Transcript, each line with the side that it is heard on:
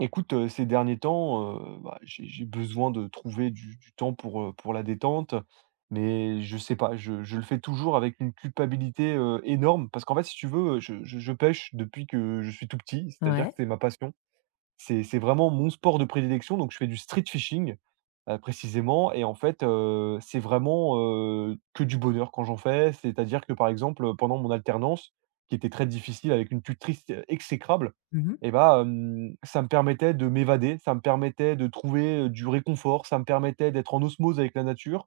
right: Écoute, ces derniers temps, bah, j'ai besoin de trouver du temps pour la détente, mais je sais pas, je le fais toujours avec une culpabilité, énorme parce qu'en fait, si tu veux, je pêche depuis que je suis tout petit, c'est-à-dire que
left: Ouais.
right: c'est ma passion. C'est vraiment mon sport de prédilection, donc je fais du street fishing, précisément. Et en fait, c'est vraiment, que du bonheur quand j'en fais. C'est-à-dire que, par exemple, pendant mon alternance, qui était très difficile avec une tutrice exécrable.
left: Mmh.
right: Et bah, ça me permettait de m'évader, ça me permettait de trouver, du réconfort, ça me permettait d'être en osmose avec la nature.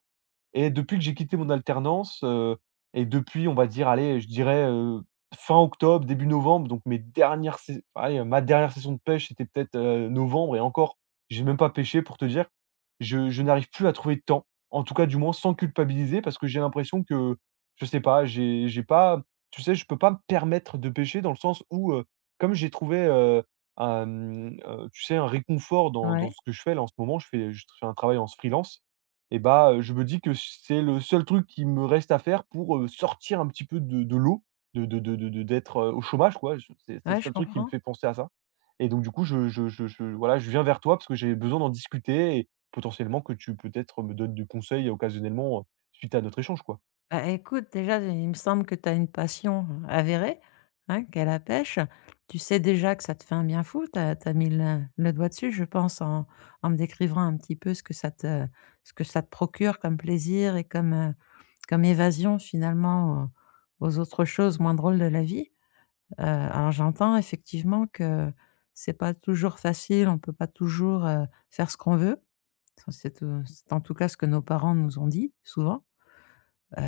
right: Et depuis que j'ai quitté mon alternance, et depuis, on va dire, allez, je dirais, fin octobre, début novembre, donc mes dernières sais allez, ma dernière session de pêche, c'était peut-être, novembre. Et encore, j'ai même pas pêché pour te dire. Je n'arrive plus à trouver de temps, en tout cas, du moins sans culpabiliser parce que j'ai l'impression que, je sais pas, j'ai pas, tu sais, je peux pas me permettre de pêcher dans le sens où, comme j'ai trouvé, un, tu sais, un réconfort dans
left: Ouais.
right: ce que je fais là, en ce moment, je fais un travail en freelance. Et bah, je me dis que c'est le seul truc qui me reste à faire pour, sortir un petit peu de l'eau, de d'être, au chômage, quoi. Je c'est le
left: Ouais, je Ouais.
right: seul truc qui me
left: comprends.
right: fait penser à ça. Et donc du coup, je voilà, je viens vers toi parce que j'ai besoin d'en discuter et potentiellement que tu peut-être me donnes des conseils occasionnellement, suite à notre échange, quoi.
left: Bah, écoute, déjà, il me semble que tu as une passion avérée, hein, qu'est la pêche. Tu sais déjà que ça te fait un bien fou. Tu as mis le doigt dessus, je pense, en en me décrivant un petit peu ce que ça te ce que ça te procure comme plaisir et comme, comme évasion finalement aux autres choses moins drôles de la vie. Alors j'entends effectivement que c'est pas toujours facile, on peut pas toujours, faire ce qu'on veut. Ça, c'est en tout cas ce que nos parents nous ont dit souvent. Heu,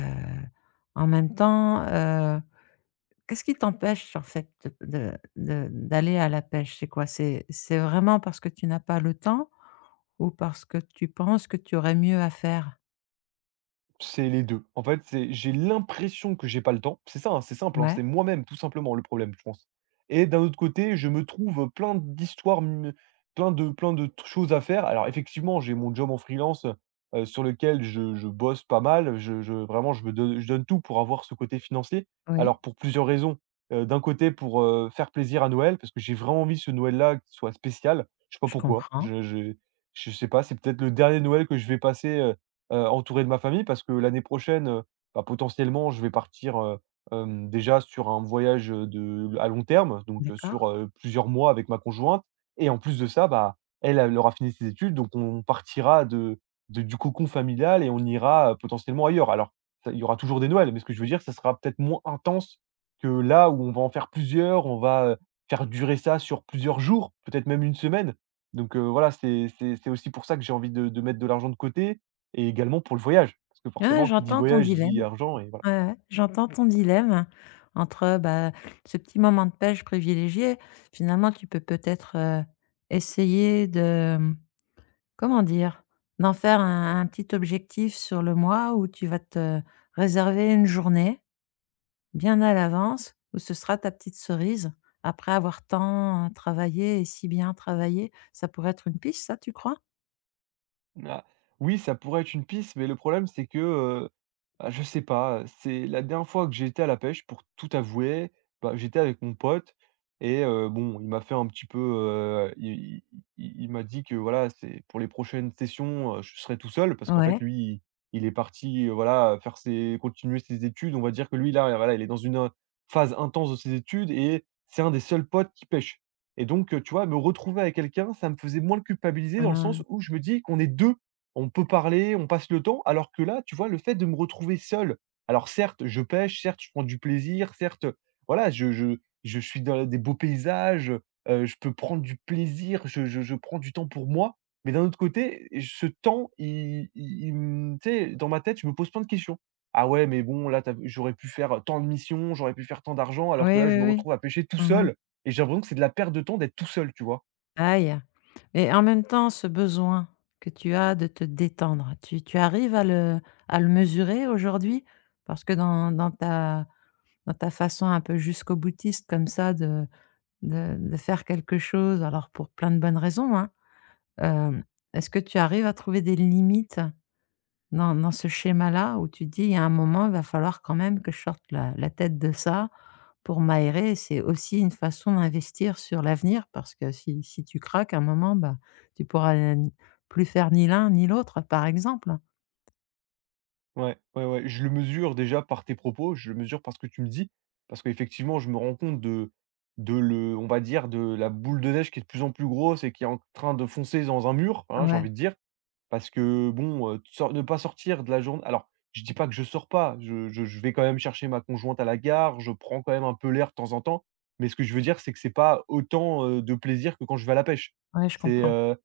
left: En même temps, qu'est-ce qui t'empêche en fait de d'aller à la pêche? C'est quoi? C'est vraiment parce que tu n'as pas le temps ou parce que tu penses que tu aurais mieux à faire?
right: C'est les deux. En fait, c'est j'ai l'impression que j'ai pas le temps. C'est ça, hein, c'est simple, hein, c'est
left: Ouais,
right: moi-même tout simplement le problème, je pense. Et d'un autre côté, je me trouve plein d'histoires, plein de t choses à faire. Alors effectivement, j'ai mon job en freelance, sur lequel je bosse pas mal. Je vraiment, je donne tout pour avoir ce côté financier.
left: oui,
right: Alors pour plusieurs raisons. D'un côté pour, faire plaisir à Noël, parce que j'ai vraiment envie ce Noël-là qu'il soit spécial. Je sais pas
left: je
right: pourquoi.
left: comprends,
right: Je sais pas, c'est peut-être le dernier Noël que je vais passer, entouré de ma famille parce que l'année prochaine, bah, potentiellement, je vais partir, déjà sur un voyage, de à long terme, donc
left: d'accord.
right: sur, plusieurs mois avec ma conjointe. Et en plus de ça, bah, elle, elle aura fini ses études, donc on partira de du cocon familial et on ira, potentiellement ailleurs. Alors, ça il y aura toujours des Noëls, mais ce que je veux dire, ça sera peut-être moins intense que là où on va en faire plusieurs, on va, faire durer ça sur plusieurs jours, peut-être même une semaine, donc voilà, c'est aussi pour ça que j'ai envie de mettre de l'argent de côté et également pour le voyage, parce que
left: Ouais,
right: forcément qui dit
left: j'entends ton
right: voyage dit
left: dilemme.
right: argent et voilà.
left: Ouais, ouais, j'entends ton dilemme entre, bah, ce petit moment de pêche privilégié. Finalement, tu peux peut-être, essayer de Comment dire? D'en faire un petit objectif sur le mois où tu vas te réserver une journée bien à l'avance, où ce sera ta petite cerise après avoir tant, hein, travaillé et si bien travaillé. Ça pourrait être une piste ça, tu crois?
right: Na Oui, ça pourrait être une piste, mais le problème c'est que, ah je sais pas, c'est la dernière fois que j'étais à la pêche pour tout avouer, bah, j'étais avec mon pote. Et bon, il m'a fait un petit peu, i i il m'a dit que voilà, c'est pour les prochaines sessions, je serai tout seul parce qu'en fait
left: Ouais,
right: lui, il est parti, voilà, faire ses continuer ses études. On va dire que lui là, voilà, il est dans une, phase intense de ses études et c'est un des seuls potes qui pêche. Et donc, tu vois, me retrouver avec quelqu'un, ça me faisait moins le culpabiliser dans le
left: heu,
right: sens où je me dis qu'on est 2, on peut parler, on passe le temps. Alors que là, tu vois, le fait de me retrouver seul, alors certes, je pêche, certes, je prends du plaisir, certes, voilà, je suis dans des beaux paysages, je peux prendre du plaisir, je prends du temps pour moi. Mais d'un autre côté, ce temps, il me tu sais, dans ma tête, je me pose plein de questions. Ah ouais, mais bon, là, tu j'aurais pu faire tant de missions, j'aurais pu faire tant d'argent, alors que
left: oui,
right: là, je
left: oui,
right: me
left: oui.
right: retrouve à pêcher tout
left: Mmh.
right: seul. Et j'ai l'impression que c'est de la perte de temps d'être tout seul, tu vois?
left: Aïe! Et en même temps, ce besoin que tu as de te détendre, tu arrives à le mesurer aujourd'hui? Parce que dans ta façon un peu jusqu'au boutiste comme ça de faire quelque chose, alors pour plein de bonnes raisons, hein. Hem, Est-ce que tu arrives à trouver des limites dans ce schéma-là où tu te dis: «Il y a un moment, il va falloir quand même que je sorte la tête de ça pour m'aérer», c'est aussi une façon d'investir sur l'avenir parce que si tu craques à un moment, bah, tu pourras n plus faire ni l'un ni l'autre, par exemple?
right: Ouais, ouais, ouais, je le mesure déjà par tes propos, je le mesure par ce que tu me dis, parce qu'effectivement, je me rends compte de le on va dire, de la boule de neige qui est de plus en plus grosse et qui est en train de foncer dans un mur, hein, j'ai
left: Ouais,
right: envie de dire. Parce que bon, sor ne pas sortir de la journée. Alors, je dis pas que je sors pas, je vais quand même chercher ma conjointe à la gare, je prends quand même un peu l'air de temps en temps, mais ce que je veux dire, c'est que c'est pas autant, de plaisir que quand je vais à la pêche.
left: ouais, je
right: C'est,
left: comprends.
right: heu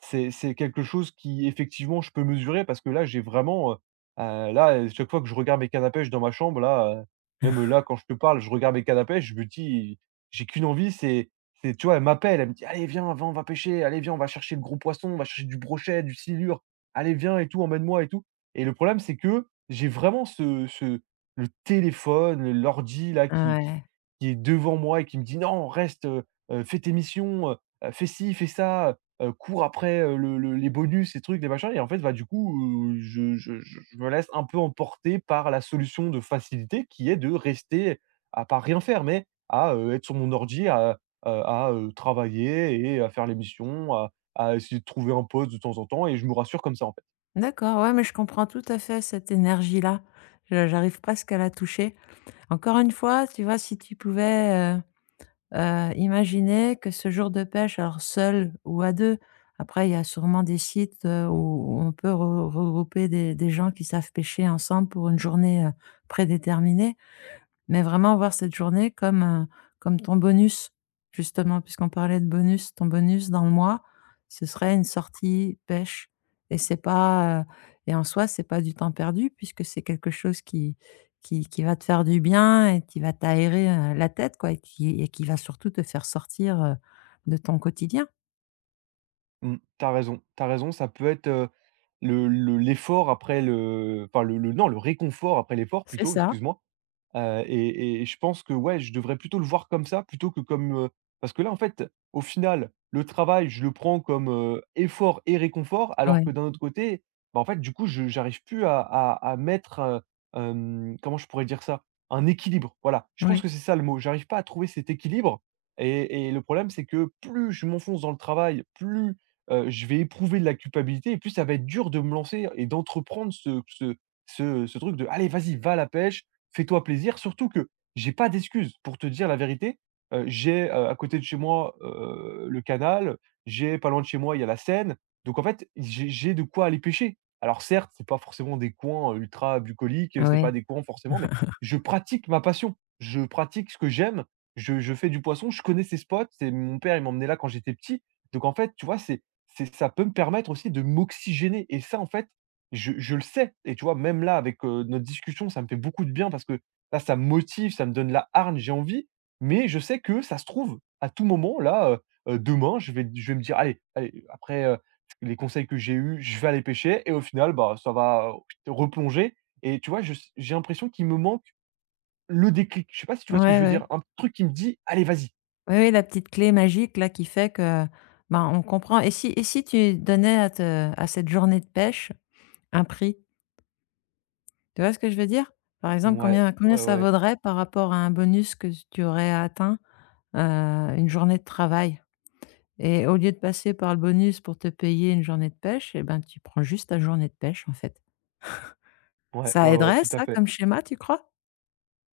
right: c'est quelque chose qui effectivement je peux mesurer parce que là j'ai vraiment, là, chaque fois que je regarde mes cannes à pêche dans ma chambre là, même là quand je te parle, je regarde mes cannes à pêche, je me dis: «J'ai qu'une envie, c'est» tu vois? Elle m'appelle, elle me dit: «Allez viens, va on va pêcher, allez viens, on va chercher le gros poisson, on va chercher du brochet, du silure, allez viens et tout, emmène-moi et tout». Et le problème c'est que j'ai vraiment ce ce le téléphone, l'ordi là
left: Ouais.
right: qui est devant moi et qui me dit: «Non reste, fais tes missions, fais ci, fais ça, court après, le les bonus, ces trucs, les machins». Et en fait, bah, du coup, je me laisse un peu emporter par la solution de facilité qui est de rester à pas rien faire, mais à, être sur mon ordi, à, travailler et à faire les missions, à essayer de trouver un poste de temps en temps et je me rassure comme ça, en fait.
left: D'accord, ouais, mais je comprends tout à fait cette énergie-là. Je j'arrive presque à la toucher. Encore une fois, tu vois, si tu pouvais, imaginer que ce jour de pêche, alors seul ou à 2, après il y a sûrement des sites, où on peut re regrouper des gens qui savent pêcher ensemble pour une journée, prédéterminée, mais vraiment voir cette journée comme, comme ton bonus, justement, puisqu'on parlait de bonus. Ton bonus dans le mois, ce serait une sortie pêche et c'est pas, et en soi, c'est pas du temps perdu puisque c'est quelque chose qui va te faire du bien et qui va t'aérer, la tête, quoi, et qui va surtout te faire sortir, de ton quotidien.
right: Mmh, t'as raison, ça peut être, le l'effort après le enfin, le non, le réconfort après l'effort
left: C'est
right: plutôt,
left: ça.
right: excuse-moi. Et je pense que, ouais, je devrais plutôt le voir comme ça, plutôt que comme, parce que là, en fait, au final, le travail, je le prends comme, effort et réconfort, alors que
left: Ouais,
right: d'un autre côté, bah, en fait, du coup, je j'arrive plus à mettre, comment je pourrais dire ça? Un équilibre, voilà. Je
left: ouais,
right: pense
left: ouais.
right: que c'est ça le mot. J'arrive pas à trouver cet équilibre le problème, c'est que plus je m'enfonce dans le travail, plus, je vais éprouver de la culpabilité et plus ça va être dur de me lancer et d'entreprendre ce ce ce ce truc de: «Allez, vas-y, va à la pêche, fais-toi plaisir», surtout que j'ai pas d'excuses. Pour te dire la vérité, j'ai, à côté de chez moi, le canal, j'ai pas loin de chez moi, il y a la Seine. Donc en fait, j'ai de quoi aller pêcher. Alors certes, c'est pas forcément des coins, ultra bucoliques, c'est pas des coins forcément, mais je pratique ma passion. Je pratique ce que j'aime, je fais du poisson, je connais ces spots, c'est mon père, il m'emmenait là quand j'étais petit. Donc en fait, tu vois, c'est ça peut me permettre aussi de m'oxygéner et ça, en fait, je le sais et tu vois, même là avec, notre discussion, ça me fait beaucoup de bien parce que là, ça me motive, ça me donne la hargne, j'ai envie, mais je sais que ça se trouve, à tout moment là, demain, je vais me dire: «Allez, allez» après, les conseils que j'ai eus, je vais aller pêcher et au final, bah, ça va replonger. Et tu vois, je s j'ai l'impression qu'il me manque le déclic. Je sais pas si tu vois ce que je
left: Ouais,
right: veux
left: ouais.
right: dire? Un truc qui me dit: «Allez, vas-y».
left: Oui, oui, la petite clé magique là qui fait que, ben, on comprend et si tu donnais à te à cette journée de pêche un prix? Tu vois ce que je veux dire? Par exemple,
right: Ouais,
left: combien
right: ouais,
left: ça
right: ouais,
left: vaudrait par rapport à un bonus que tu aurais atteint, une journée de travail? Et au lieu de passer par le bonus pour te payer une journée de pêche, eh ben, tu prends juste ta journée de pêche, en fait.
right: ouais,
left: Ça
right: ouais, ouais,
left: aiderait
right: tout à
left: ça
right: fait.
left: comme schéma, tu crois?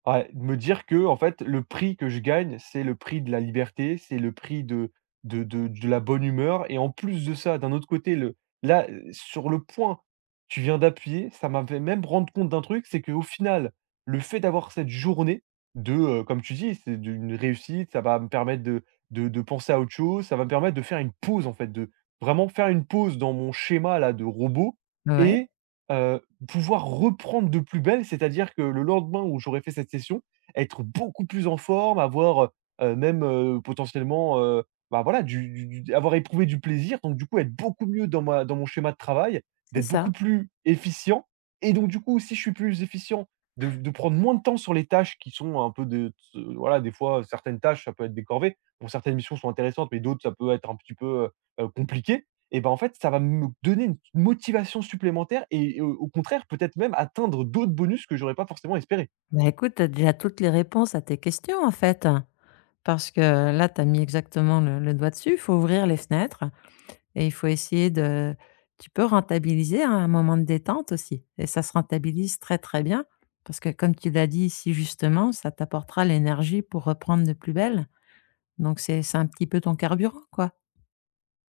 right: Ouais, de me dire que, en fait, le prix que je gagne, c'est le prix de la liberté, c'est le prix de la bonne humeur et en plus de ça, d'un autre côté, le là, sur le point, tu viens d'appuyer, ça m'a fait même rendre compte d'un truc, c'est qu'au final, le fait d'avoir cette journée de, comme tu dis, c'est d'une réussite, ça va me permettre de penser à autre chose, ça va me permettre de faire une pause, en fait, de vraiment faire une pause dans mon schéma là de robot.
left: Ouais,
right: Et Heu, pouvoir reprendre de plus belle, c'est-à-dire que le lendemain où j'aurais fait cette session, être beaucoup plus en forme, avoir, même, potentiellement, bah, voilà, du avoir éprouvé du plaisir, donc du coup être beaucoup mieux dans ma dans mon schéma de travail,
left: c'est
right: d'être beaucoup
left: ça.
right: plus efficient et donc du coup, si je suis plus efficient, de prendre moins de temps sur les tâches qui sont un peu de t voilà, des fois, certaines tâches, ça peut être des corvées. Bon, certaines missions sont intéressantes, mais d'autres, ça peut être un petit peu, compliqué. Et ben en fait, ça va me donner une motivation supplémentaire et au contraire, peut-être même atteindre d'autres bonus que j'aurais pas forcément espéré.
left: Bah, écoute, tu as déjà toutes les réponses à tes questions, en fait, parce que là, tu as mis exactement le doigt dessus. Il faut ouvrir les fenêtres. Et il faut essayer de tu peux rentabiliser, hein, un moment de détente aussi, et ça se rentabilise très, très bien parce que comme tu l'as dit ici justement, ça t'apportera l'énergie pour reprendre de plus belle. Donc c'est un petit peu ton carburant, quoi.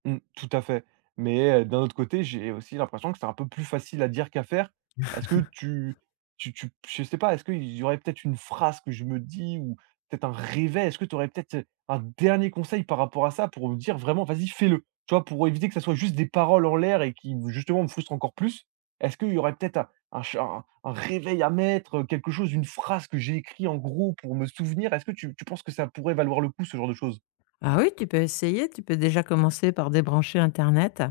right: Mmh, tout à fait. Mais d'un autre côté, j'ai aussi l'impression que c'est un peu plus facile à dire qu'à faire. Est-ce que tu tu tu Je sais pas, est-ce qu'il y aurait peut-être une phrase que je me dis ou peut-être un réveil? Est-ce que tu aurais peut-être, un dernier conseil par rapport à ça pour me dire vraiment: «Vas-y, fais-le»? Tu vois? Pour éviter que ça soit juste des paroles en l'air et qui, justement, me frustrent encore plus. Est-ce qu'il y aurait peut-être un ch un réveil à mettre, quelque chose, une phrase que j'ai écrit en gros pour me souvenir? Est-ce que tu penses que ça pourrait valoir le coup, ce genre de choses?
left: Ah oui, tu peux essayer, tu peux déjà commencer par débrancher internet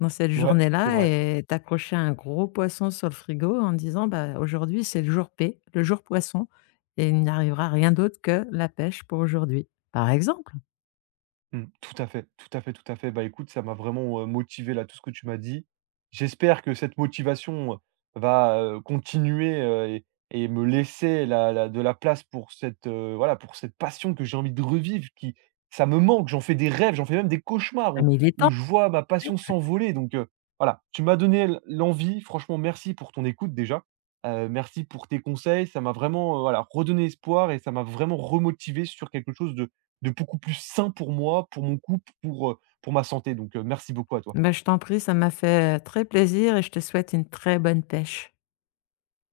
left: dans cette
right: Ouais, c'est
left: journée-là
right: vrai.
left: et t'accrocher un gros poisson sur le frigo en disant: «Bah, aujourd'hui, c'est le jour P, le jour poisson et il n'arrivera rien d'autre que la pêche pour aujourd'hui», par exemple.
right: Mmh. Tout à fait, tout à fait, tout à fait. Bah, écoute, ça m'a vraiment, motivé là, tout ce que tu m'as dit. J'espère que cette motivation va, continuer, et me laisser la la de la place pour cette, voilà, pour cette passion que j'ai envie de revivre qui ça me manque, j'en fais des rêves, j'en fais même des cauchemars
left: Ah mais il est temps!
right: où je vois ma passion s'envoler, donc voilà, tu m'as donné l'envie. Franchement, merci pour ton écoute déjà. Merci pour tes conseils. Ça m'a vraiment, voilà, redonné espoir et ça m'a vraiment remotivé sur quelque chose de beaucoup plus sain pour moi, pour mon couple, pour ma santé. Donc, merci beaucoup à toi.
left: Bah, je t'en prie, ça m'a fait, très plaisir et je te souhaite une très bonne pêche.